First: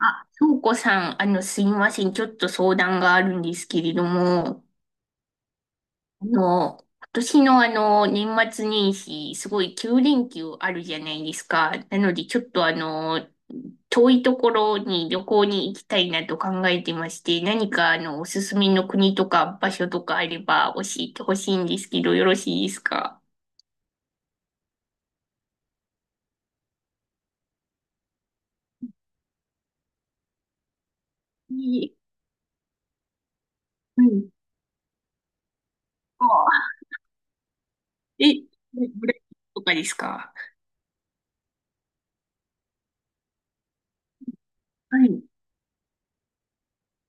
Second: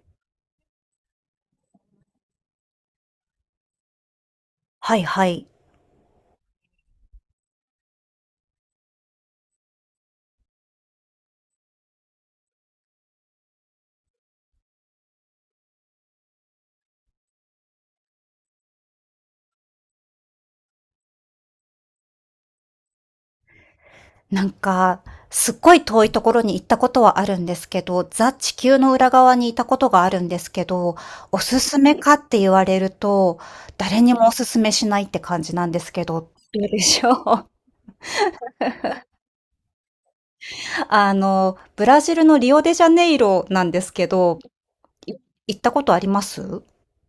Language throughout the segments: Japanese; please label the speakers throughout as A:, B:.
A: あ、翔子さん、すいません。ちょっと相談があるんですけれども、
B: はいはい。
A: 今年の年末年始、すごい9連休あるじゃないですか。なので、ちょっと遠いところに旅行に行きたいなと考えてまして、何かおすすめの国とか場所とかあれば教えてほしいんですけど、よろしいですか？
B: なんか、すっごい遠いところに行ったことはあるんですけど、ザ・地球の裏側にいたことがあるんですけど、お
A: い
B: すすめ
A: い。
B: かって言われると、誰
A: う
B: にも
A: ん。
B: おすすめしないって感じなんですけど、ど
A: あ
B: うでしょう？
A: え、ブラジルとかですか？
B: ブラジルのリオデジャネイロなんですけど、
A: はい。
B: い
A: い
B: 行ったことあります？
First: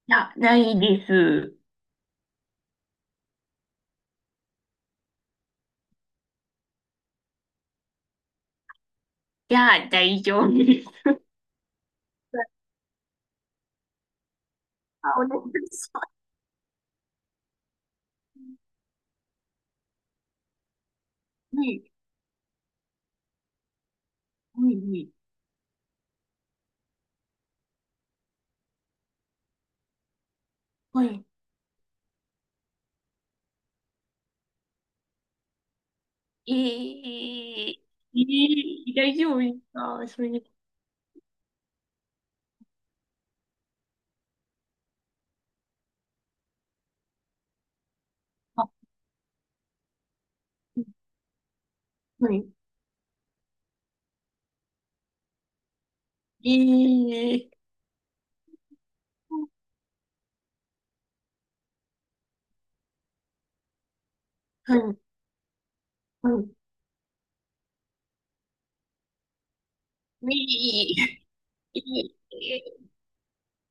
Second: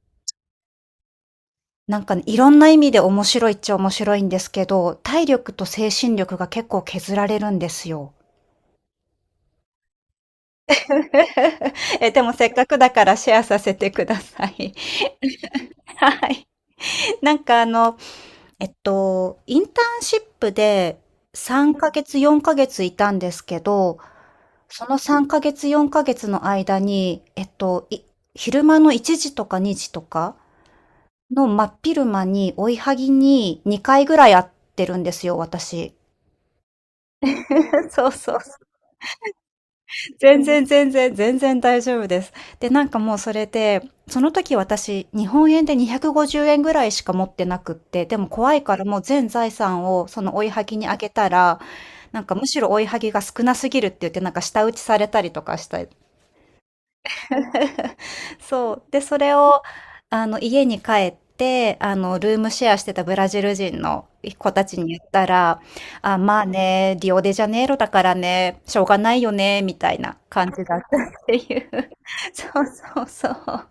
A: や、ないです。
B: なんかね、いろんな意味で面白いっちゃ面白いんですけど、体力と精神力が結構削られるんですよ。
A: いや、大丈夫です。
B: え、でもせっかくだからシェアさせてください。
A: あお願いし ます。は
B: はい。なんかインターンシップで3
A: い、
B: ヶ月、4ヶ月いたんですけど、
A: は
B: その
A: い、
B: 3ヶ月、4ヶ月の間に、昼間の1時とか2時とか
A: はい。は
B: の真っ昼間に追いはぎに2回ぐらい会ってるんですよ、私。
A: い。え
B: そう
A: ー、
B: そう、
A: ええ大丈夫ですかそれ
B: 全
A: で？
B: 然全然全然大丈夫です。で、なんかもうそれで、その時私、日本円で250円ぐらいしか持ってなくって、でも怖い
A: あ、
B: からもう全財産をその追いはぎにあげたら、なん
A: は
B: かむ
A: い。
B: しろ追いはぎが少なすぎるって言って、なんか舌打ちされたりとかした。
A: ええ
B: そう。で、それを、家に帰って、ルームシェアしてたブラジル人の子た
A: は
B: ちに
A: い、
B: 言ったら、あ、
A: は
B: まあ
A: い。
B: ね、リオデジャネイロだからね、しょうがないよね、みたいな感じだっ
A: え
B: たっていう。
A: ー、
B: そ
A: え
B: う
A: ー。
B: そうそう。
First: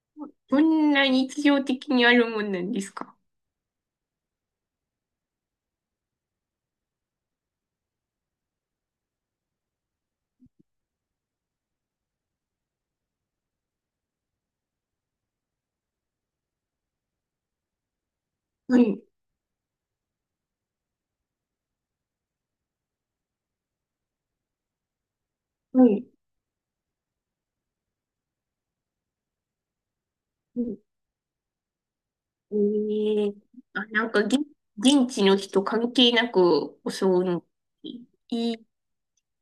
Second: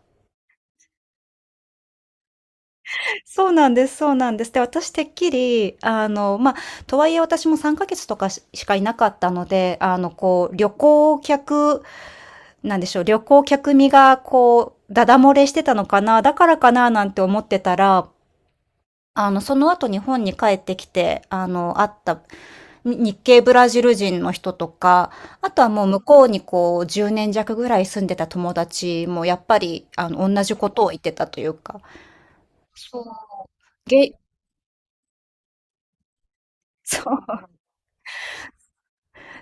A: こんな日常的にあるもんなんですか？
B: そうなんです、そうなんです。で、私てっきり、まあ、とはいえ私も3ヶ月とかしかいなかったので、こう、旅行客、なんでしょう、旅行客身が、こう、ダダ漏れしてたのかな、だからかな、なんて思ってたら、
A: はい、
B: その後日本に帰ってきて、会ったに日系ブラジル人の人とか、あとはもう
A: は
B: 向
A: い。
B: こうにこう、10年弱ぐらい住んでた友達も、やっぱり、同じ
A: う
B: こ
A: ん
B: とを言ってたというか、
A: えーあ、なん
B: げ
A: か、現地の人関係なく
B: そ
A: 襲うん。
B: う。
A: えー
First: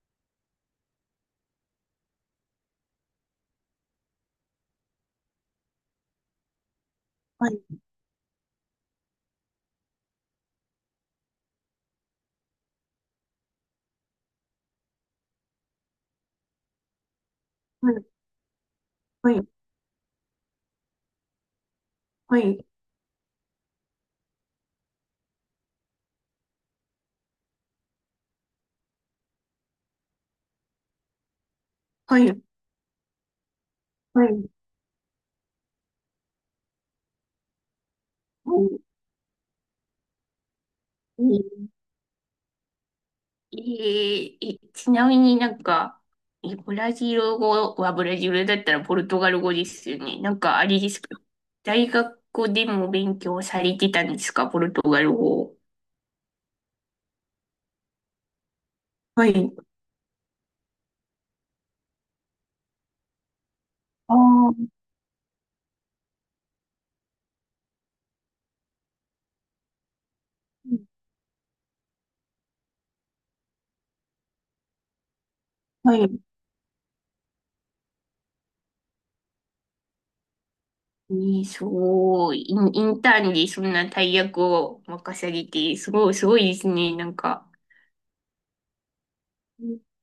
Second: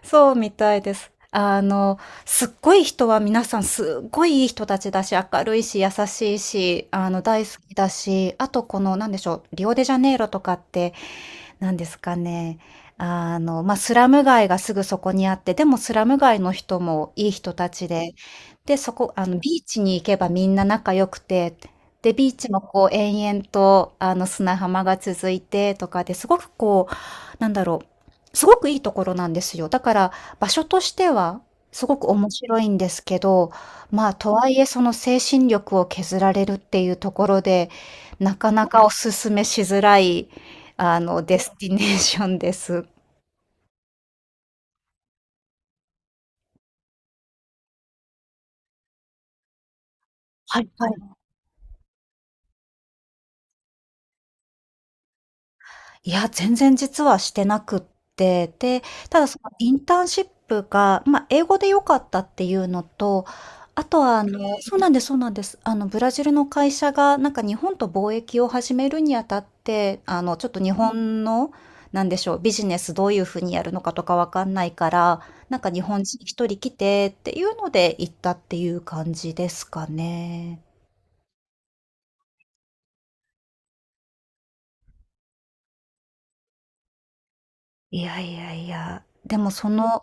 B: そうみたいです。すっごい人は皆さんすっごいいい人たちだし、明るいし、優しいし、大
A: は
B: 好
A: い、
B: きだし、あとこの、なんでしょう、リオデジャネイロとかってなんですかね、スラム街がすぐそこにあって、でもスラム街の人もいい人たち
A: はい、
B: で、で、そこ
A: はい、
B: ビーチに行けばみんな仲良くて、で、ビー
A: は
B: チもこう延々と、砂浜が続いてとかで、すごくこう、なんだろう、すごくいいところなんですよ。だから、場所としてはすごく面
A: い、
B: 白いんですけど、まあ、
A: は
B: とは
A: い、
B: いえその精神力を削られるっていうところで、なか
A: は
B: なか
A: い。
B: お勧めしづらいデスティネー
A: え
B: ションです。
A: ええちなみになんか、え、ブラジル語はブラジルだったらポルトガル語ですよね。なんか
B: は
A: あ
B: い
A: れ
B: は
A: ですか？
B: い。
A: 大学でも勉強されてたんですか、ポルトガル語？
B: いや、全然実はしてなくって、で、ただ
A: は
B: その
A: い。
B: インターンシップが、ま、英語で良かったっていうのと、あと
A: あ
B: は
A: あ、
B: そうなんですそうなんです。ブラジルの会社がなんか日本と貿易を始めるにあたって、ちょっと日本の、なんでしょう、ビジネスどういう風にやるのかとかわかんないから、なんか日
A: は
B: 本人
A: い。
B: 一人来てっていうので行ったっていう感じですかね。
A: ええすごい。インターンでそんな大役を任されて、すごい、すごいですね。なんか。
B: いやいやいや、でもその、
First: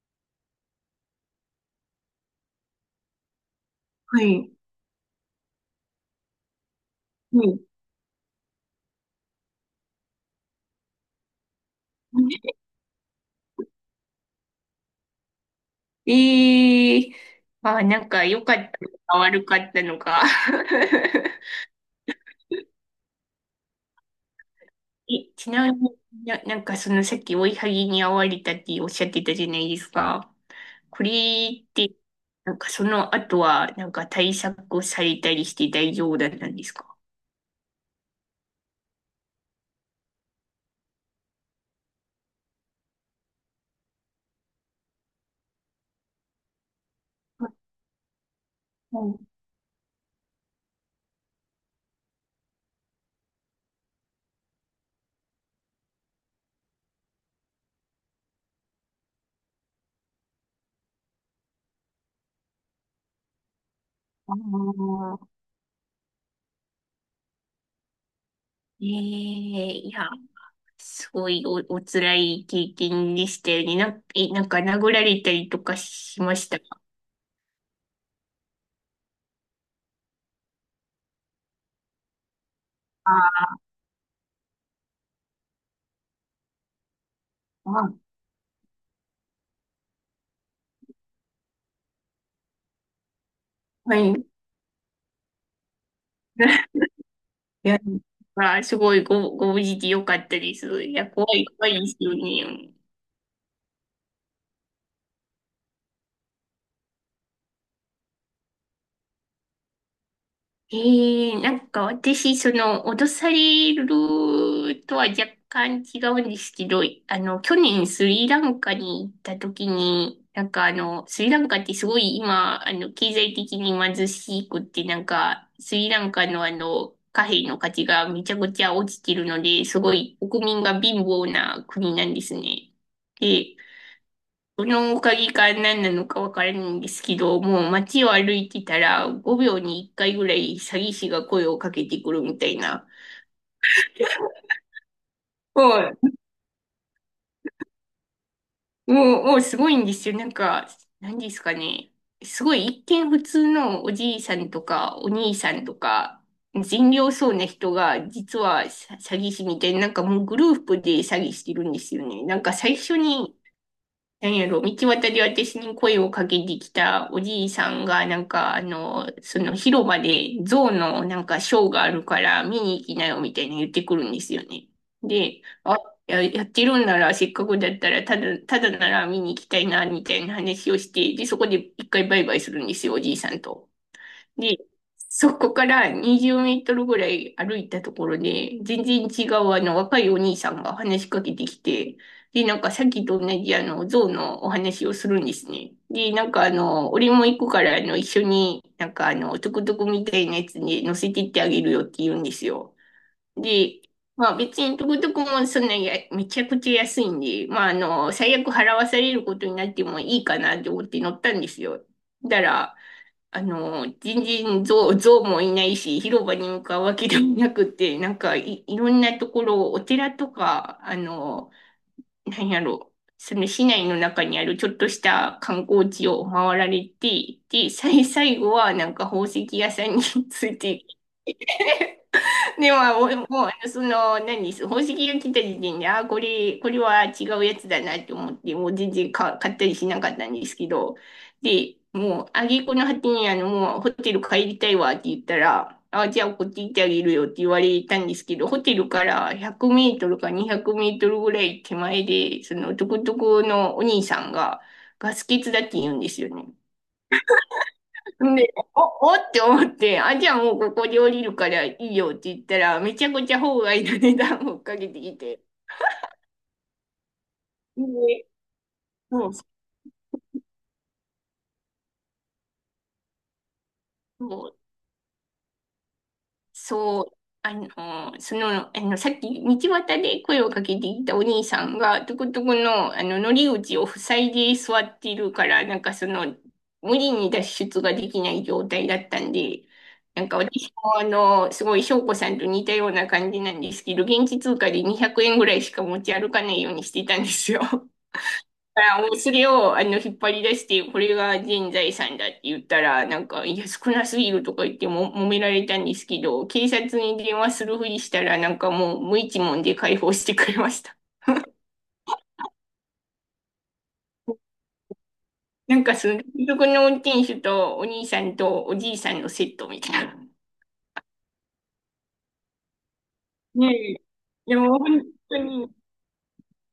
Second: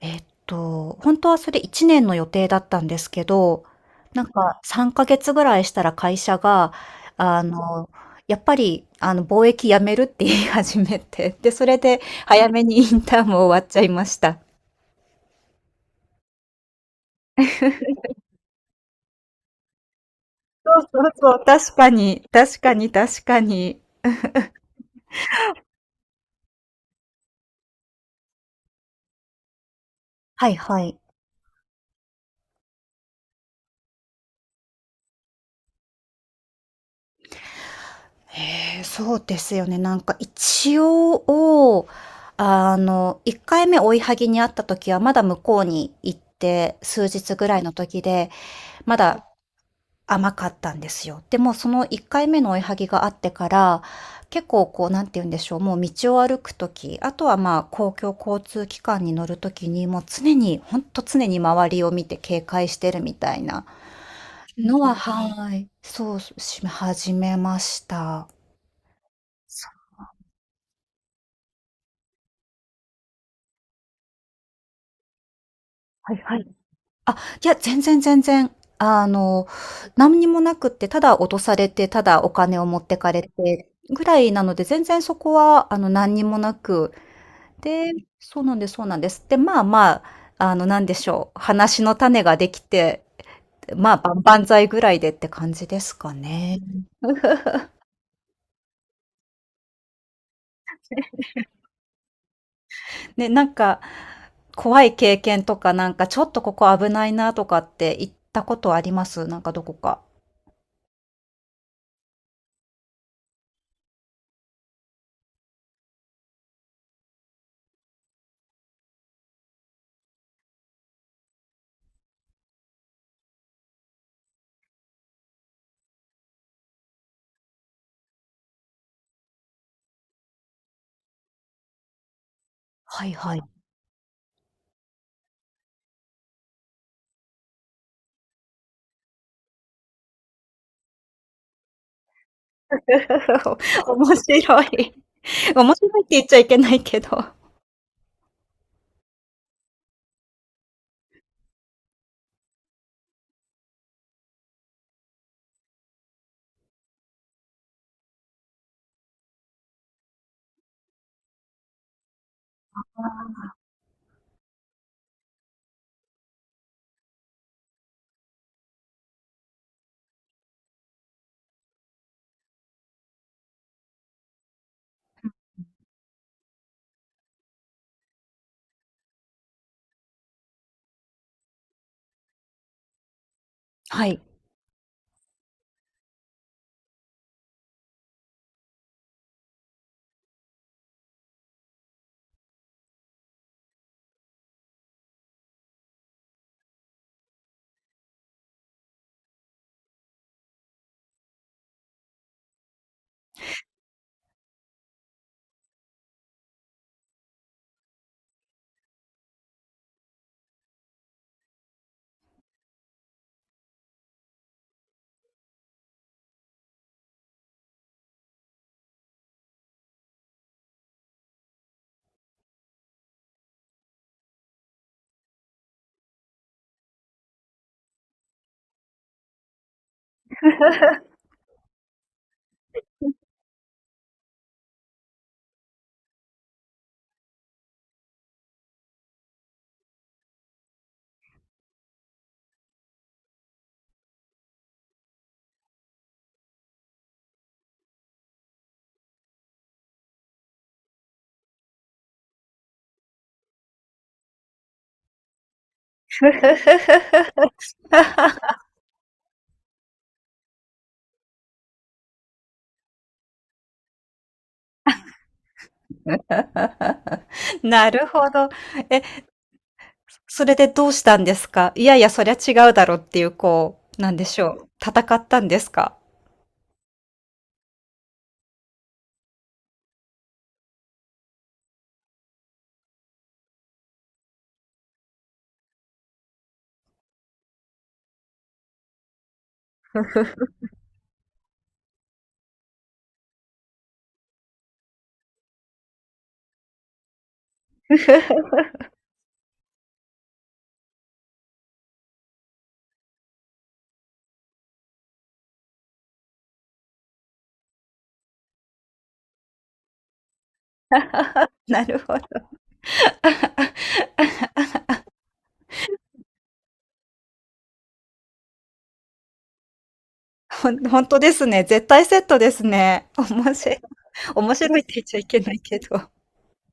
B: 本当はそれ1年の予定だったんですけど、
A: は
B: なん
A: い。
B: か3ヶ月ぐらいしたら会社が、あ
A: はい。
B: の、やっぱり、貿易やめるって言い始めて、で、それで早めにインターンも終わっちゃいました。
A: ええあ、なんか良かったのか悪かったのか。
B: そうそうそ う、確かに、確かに確かに。
A: え、ちなみになんかそのさっき追いはぎに遭われたっておっしゃってたじゃないですか。
B: はいはい。
A: これって、なんかその後は、なんか対策をされたりして大丈夫だったんですか？
B: へえ、そうですよね。なんか一応、1回目追いはぎにあった時はまだ向こうに行って数日ぐらいの時で、ま
A: う
B: だ
A: ん
B: 甘かったんですよ。でもその1回目の追いはぎがあってから、結構こう、なんて言うんでしょう、もう道を歩く時、あとはまあ、公共交通機関に乗る時に、もう常に、ほんと常に周りを見て警戒してるみたいな
A: あ
B: のは、
A: あ
B: はい、そう、し始めました。
A: ええいや、すごいお辛い経験でしたよね。え、なんか殴られたりとかしましたか？
B: あ、いや、全然全然。何にもなくって、ただ落とされて、ただお金を持ってかれ
A: あ
B: てぐらいなので、全然そこは、何にもなく、で
A: あ、
B: そうなんですそうなんです。で、まあまあ、なんでしょう、話の種ができて、
A: は
B: まあ、万
A: い。
B: 々歳ぐらいでって感じですかね。
A: いや、まあ、すごいご無事でよかったです。いや、怖い、怖いですよね。
B: ね、なんか、怖い経験とか、なんか、ちょっとここ危ないなとかって行ったことあります？なんかどこか。
A: ええなんか私、その、脅されるとは若干違うんですけど、去年スリランカに行った時に、なんかスリランカってすごい今、経済的に貧しくって、なんか、スリランカの貨幣の価値がめちゃくちゃ落ちてるので、すごい国民が貧乏な国なんですね。
B: はいはい。
A: で、そのおかげか何なのかわからないんですけど、もう街を歩いてたら5秒に1回ぐらい詐欺師が声をかけてくるみたいな。
B: 面白い。なんか面白いって
A: も
B: 言っちゃいけないけど。
A: う、もう、もうすごいんですよ。なんか、何ですかね。すごい一見普通のおじいさんとかお兄さんとか善良そうな人が実は詐欺師みたいな、なんかもうグループで詐欺してるんですよね。なんか最初になんやろ、道端で私に声をかけてきたおじいさんが、なんか、その広場で象のなんかショーがあるから見に行きなよみたいな言ってくるんですよね。で、あ、やってるんならせっかくだったら、ただなら見に行きたいな、みたいな話をして、で、そこで一回バイバイするんですよ、おじいさんと。
B: はい。
A: で、そこから20メートルぐらい歩いたところで、全然違うあの若いお兄さんが話しかけてきて、で、なんかさっきと同じあの象のお話をするんですね。で、なんか俺も行くから一緒になんかトゥクトゥクみたいなやつに乗せてってあげるよって言うんですよ。で、まあ別にトゥクトゥクもそんなや、めちゃくちゃ安いんで、まあ最悪払わされることになってもいいかなって思って乗ったんですよ。だから、全然象もいないし、広場に向かうわけでもなくて、なんかいろんなところ、お寺とか、なんやろ、その市内の中にあるちょっとした観光地を回られて、で、最後はなんか宝石屋さんに ついて でも、おもう、その、何、宝石が来た時点で、あ、これは違うやつだなって思って、もう全然買ったりしなかったんですけど、で、もう、挙句の果てに、もう、ホテル帰りたいわって言ったら、あ、じゃあ、こっち行ってあげるよって言われたんですけど、ホテルから100メートルか200メートルぐらい手前で、その、トゥクトゥクのお兄さんが、ガス欠だって言うんですよね。で、お、おって思って、あ、じゃあもうここで降りるからいいよって言ったら、めちゃくちゃ法外な値段をかけてきて。
B: なる
A: で、
B: ほど。え、
A: そう、
B: それでどうしたんですか？いやいや、そりゃ違うだろうっていう、こう、なんでし
A: そ
B: ょ
A: う
B: う。戦ったんですか？
A: そう、あの、その、さっき道端で声をかけていたお兄さんが、トこトこの、乗り口を塞いで座っているから、なんかその、無理に脱出ができない状態だったんで、なんか私もすごい翔子さんと似たような感じなんですけど、現地通貨で200円ぐらいしか持ち歩かないようにしてたんですよ。からおそれを引っ張り出して、これが全財産だって言ったら、なんか、いや、少なすぎるとか言っても揉められたんですけど、警察に電話するふりしたら、なんかもう無一文で解放してくれました。
B: なるほど。
A: なんかその、族の運転手とお兄さんとおじいさんのセットみたいな。
B: 本当ですね。絶対セットですね。面
A: ね
B: 白い。
A: え。
B: 面
A: で
B: 白
A: も
B: いって
A: 本
B: 言っちゃい
A: 当
B: けない
A: に、
B: けど。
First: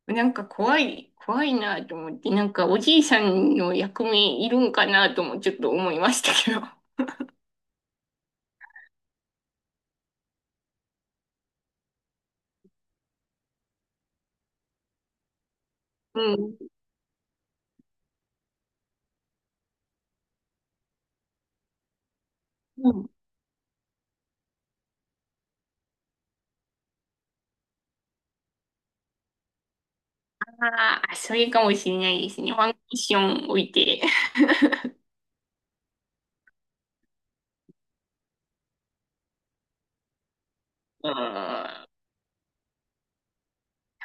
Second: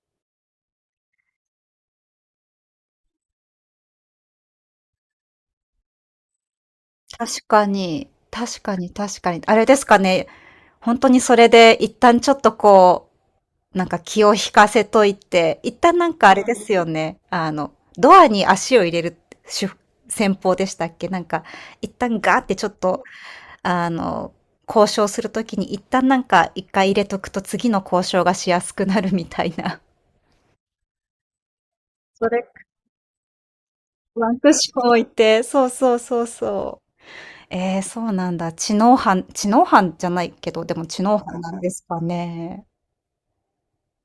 A: なんか怖い、怖いなと思って、なんかおじいさんの役目いるんかなともちょっと思いましたけど。
B: 確かに。確かに、確かに。あれですかね。本当にそれで一旦ちょっとこう、なんか気を引かせといて、一旦なんかあれで
A: う
B: すよね。ドアに足を入れる手戦法でしたっけなんか、一旦ガーってちょっと、
A: ん。
B: あの、交渉するときに一旦なんか1回入れとくと次の交渉がしやすくなるみたいな。
A: ああ、それかもしれない
B: そ
A: です
B: れ、
A: ね。ワンクッション置いて。
B: ワンクッション置いて、そうそうそうそう。えー、そうなんだ。知能犯、知能犯じゃないけど、でも知
A: うん。
B: 能犯なんです
A: な
B: かね。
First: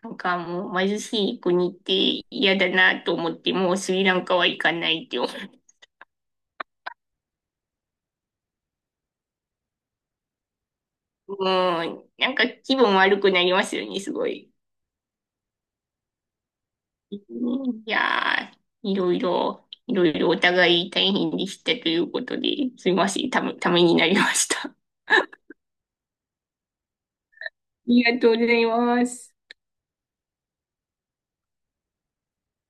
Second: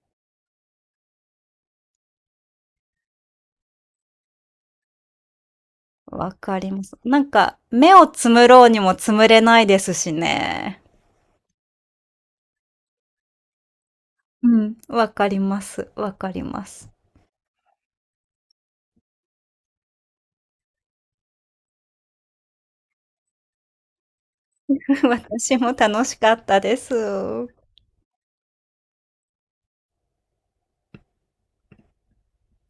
A: んかもう貧しい国って嫌だなと思って、もうスリランカは行かないって思う。
B: わかります。なんか、目をつむろうにもつむれないですしね。
A: うん。なんか気分悪くなりますよね、すご
B: う
A: い。
B: ん、わかりますわかります。
A: うんいやー、いろいろお互い大変でしたということで、すいません、ためになりました。あ
B: 私も楽しかったです。
A: りがとうございます。